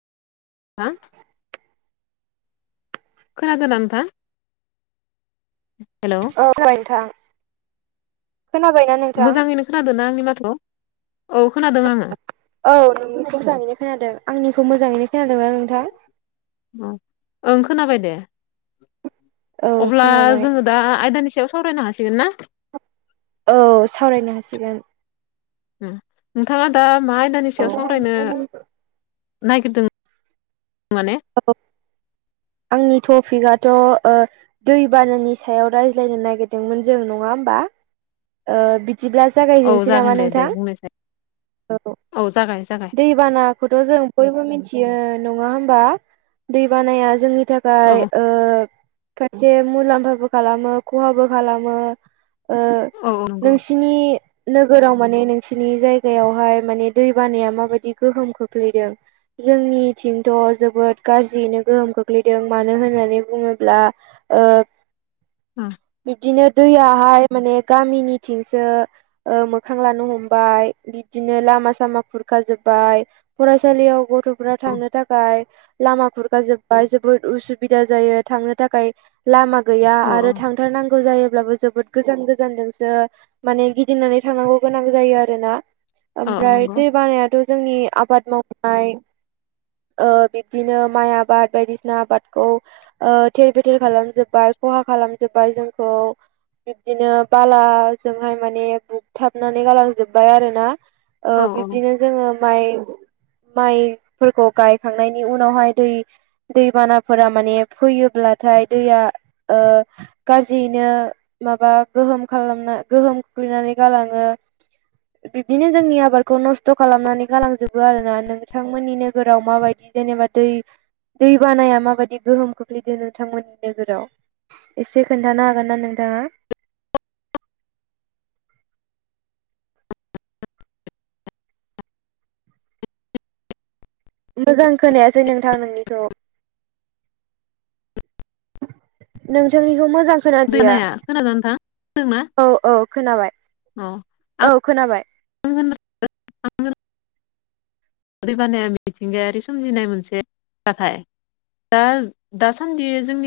हा खोनादों नथा हेल' औ थाबाय नोंथां खोनाबायना नोंथां? मोजाङैनो खोनादों ना आंनि माथो औ खोनादों आङो औ नोंनिखौ मोजाङैनो खोनादों आंनिखौ मोजाङैनो खोनादोंना नोंथाङा अ ओं खोनाबाय दे औ अब्ला खोनाबाय जोङो दा आयदानि सायाव सावरायनो हासिगोन ना औ सावरायनो हासिगोन नोंथाङा दा मा आयदानि औ सायाव सावरायनो नायागिरदों माने औ आंनि टपिकआथ' दै बानानि सायाव रायज्लायनो नागिरदोंमोन जों नङा होमबा बि जिब्ला औ जागायजेनसै जागोन नामा दे दे नोंथां बुंनायसाय औ जागाय जागाय दै बानाखौथ' जों बयबो मिथियो नङा होमबा दै बानाया जोंनि थाखाय औ खायसे मुलाम्फाबो खालामो खहाबो खालामो औ नंगौ नोंसि थिनि नोगोराव माने नोंसिनि जायगायावहाय माने दै बानाया माबायदि गोहोम खोख्लैदों जोंनिथिंथ' जोबोद गाज्रियैनो गोहोम खोख्लैदों मानो होननानै बुङोब्ला अ बिब्दिनो दैयाहाय माने गामिनिथिंसो मोखां लानो हमबाय बिदिनो लामा सामा खुरखाजोबबाय फरायसालियाव गथ'फोरा थांनो थाखाय लामा खुरखा जोबबाय जोबोद उसुबिदा जायो थांनो थाखाय लामा गैया औ आरो थां थारनांगौ जायोब्लाबो जोबोद गोजान गोजानजोंसो माने गिदिंनानै थांनांगौ गोनां जायो आरोना औ ओमफ्राय नंगौ दै बानायाथ' जोंनि आबाद मावनाय बिदिनो माइ आबाद बायदिसिना आबादखौ थेर बेथेर खालामजोब्बाय खहा खालामजोबबाय जोंखौ बिब्दिनो बालाजोंहाय माने बुगथाबनानै गालांजोबबाय आरो ना औ औ बिब्दिनो जोङो माइ माइफोरखौ गायखांनायनि नि उनावहाय दै दैबानाफोरा माने फैयोब्लाथाय दैया गाज्रियैनो माबा गोहोम खालामना गोहोम खोख्लैनानै गालाङो [unintelligible] बिब्दिनो जोंनि आबादखौ नस्थ' खालामनानै गालांजोबो आरोना नोंथांमोननि नोगोराव माबायदि जेनेबा दै दै बानाया माबायदि गोहोम खोख्लैदों नोंथांमोननि नोगोराव एसे खोन्थानो हागोन ना नोंथाङा? मोजां खोनायासै नोंथां नोंनिखौ। नोंथांनिखौ मोजां खोनादिया। दैबानाया खोनादोंना नोंथां औ औ खोनाबाय। मा औ खोनाबाय। थांदों दैबानाया मिथिंगायारि सोमजिनाय मोनसे जाथाय। दा दासान्दि जोंनि